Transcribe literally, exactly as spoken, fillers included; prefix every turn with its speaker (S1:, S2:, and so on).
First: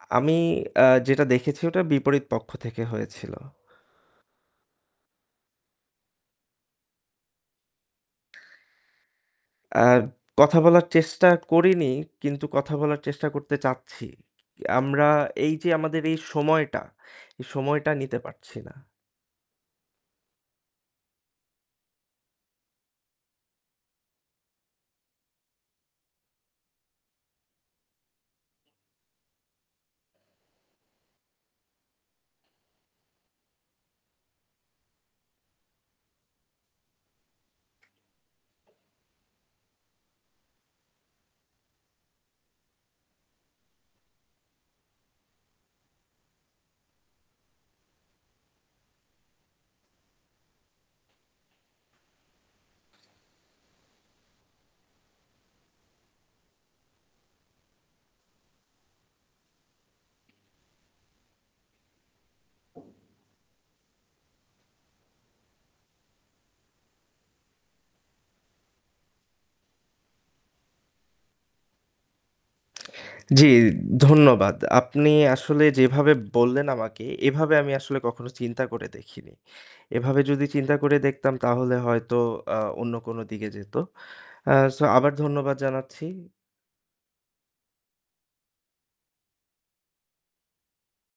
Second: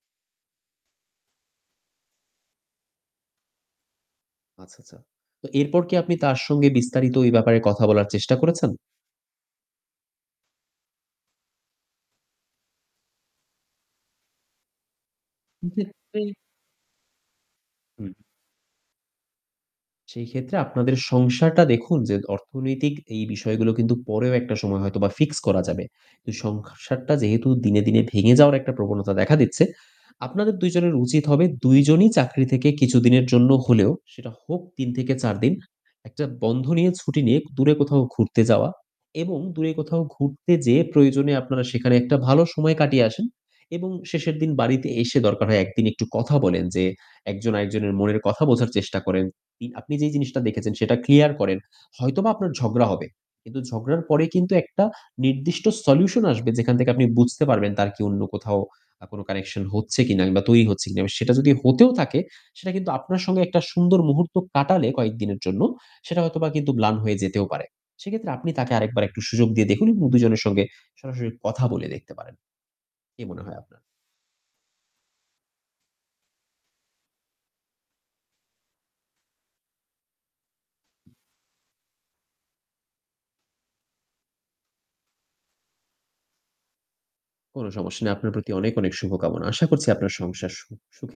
S1: আ আমি, আ যেটা দেখেছি ওটা বিপরীত পক্ষ থেকে হয়েছিল।
S2: আচ্ছা, আচ্ছা। তো এরপর কি আপনি তার সঙ্গে বিস্তারিত এই ব্যাপারে কথা বলার চেষ্টা করেছেন?
S1: আ কথা বলার চেষ্টা করিনি কিন্তু কথা বলার চেষ্টা করতে চাচ্ছি। আমরা এই যে আমাদের এই
S2: সেক্ষেত্রে
S1: সময়টা, এই সময়টা
S2: হুম।
S1: নিতে পারছি না।
S2: সেই ক্ষেত্রে আপনাদের সংসারটা দেখুন যে অর্থনৈতিক এই বিষয়গুলো কিন্তু পরেও একটা সময় হয়তোবা ফিক্স করা যাবে। কিন্তু সংখসারটা যেহেতু দিনে, দিনে ভেঙে যাওয়ার একটা প্রবণতা দেখা দিচ্ছে, আপনাদের দুই জনের উচিত হবে দুই জনই চাকরি থেকে কিছুদিনের জন্য হলেও, সেটা হোক তিন থেকে চার দিন একটা বন্ধ নিয়ে ছুটি নিয়ে ক দূরে কোথাও ঘুরতে যাওয়া এবং দূরে কোথাও ঘুরতে যেয়ে প্রয়োজনে আপনারা সেখানে একটা ভালো সময় কাটিয়ে আসেন এবং শেষের দিন বাড়িতে এসে দরকার হয় একদিন একটু কথা বলেন যে একজন আরেকজনের মনের কথা বোঝার চেষ্টা করেন। আপনি, আপনি যেই জিনিসটা দেখেছেন সেটা ক্লিয়ার করেন। হয়তোবা আপনার ঝগড়া হবে কিন্তু ঝগড়ার পরে কিন্তু একটা নির্দিষ্ট solution আসবে যেখান থেকে আপনি বুঝতে পারবেন তার কি অন্য কোথাও আ কোনো connection হচ্ছে কিনা কিংবা তৈরি হচ্ছে কিনা। সেটা যদি হতেও থাকে সেটা কিন্তু আপনার সঙ্গে একটা সুন্দর মুহূর্ত কাটালে কয়েকদিনের জন্য সেটা হয়তোবা কিন্তু ম্লান হয়ে যেতেও পারে। সেক্ষেত্রে আপনি তাকে আরেকবার একটু সুযোগ দিয়ে দেখুন এবং দুই জনের সঙ্গে সরাসরি কথা বলে দেখতে পারেন। কি মনে
S1: জি,
S2: হয় আপনার?
S1: ধন্যবাদ। আপনি আসলে যেভাবে বললেন আমাকে এভাবে আমি আসলে কখনো চিন্তা করে দেখিনি। এভাবে যদি চিন্তা করে দেখতাম তাহলে হয়তো আ অন্য কোনো দিকে যেত। আ সো আবার ধন্যবাদ জানাচ্ছি।
S2: কোনো সমস্যা নেই। আপনার প্রতি অনেক, অনেক শুভকামনা। আশা করছি আপনার সংসার সু সুখি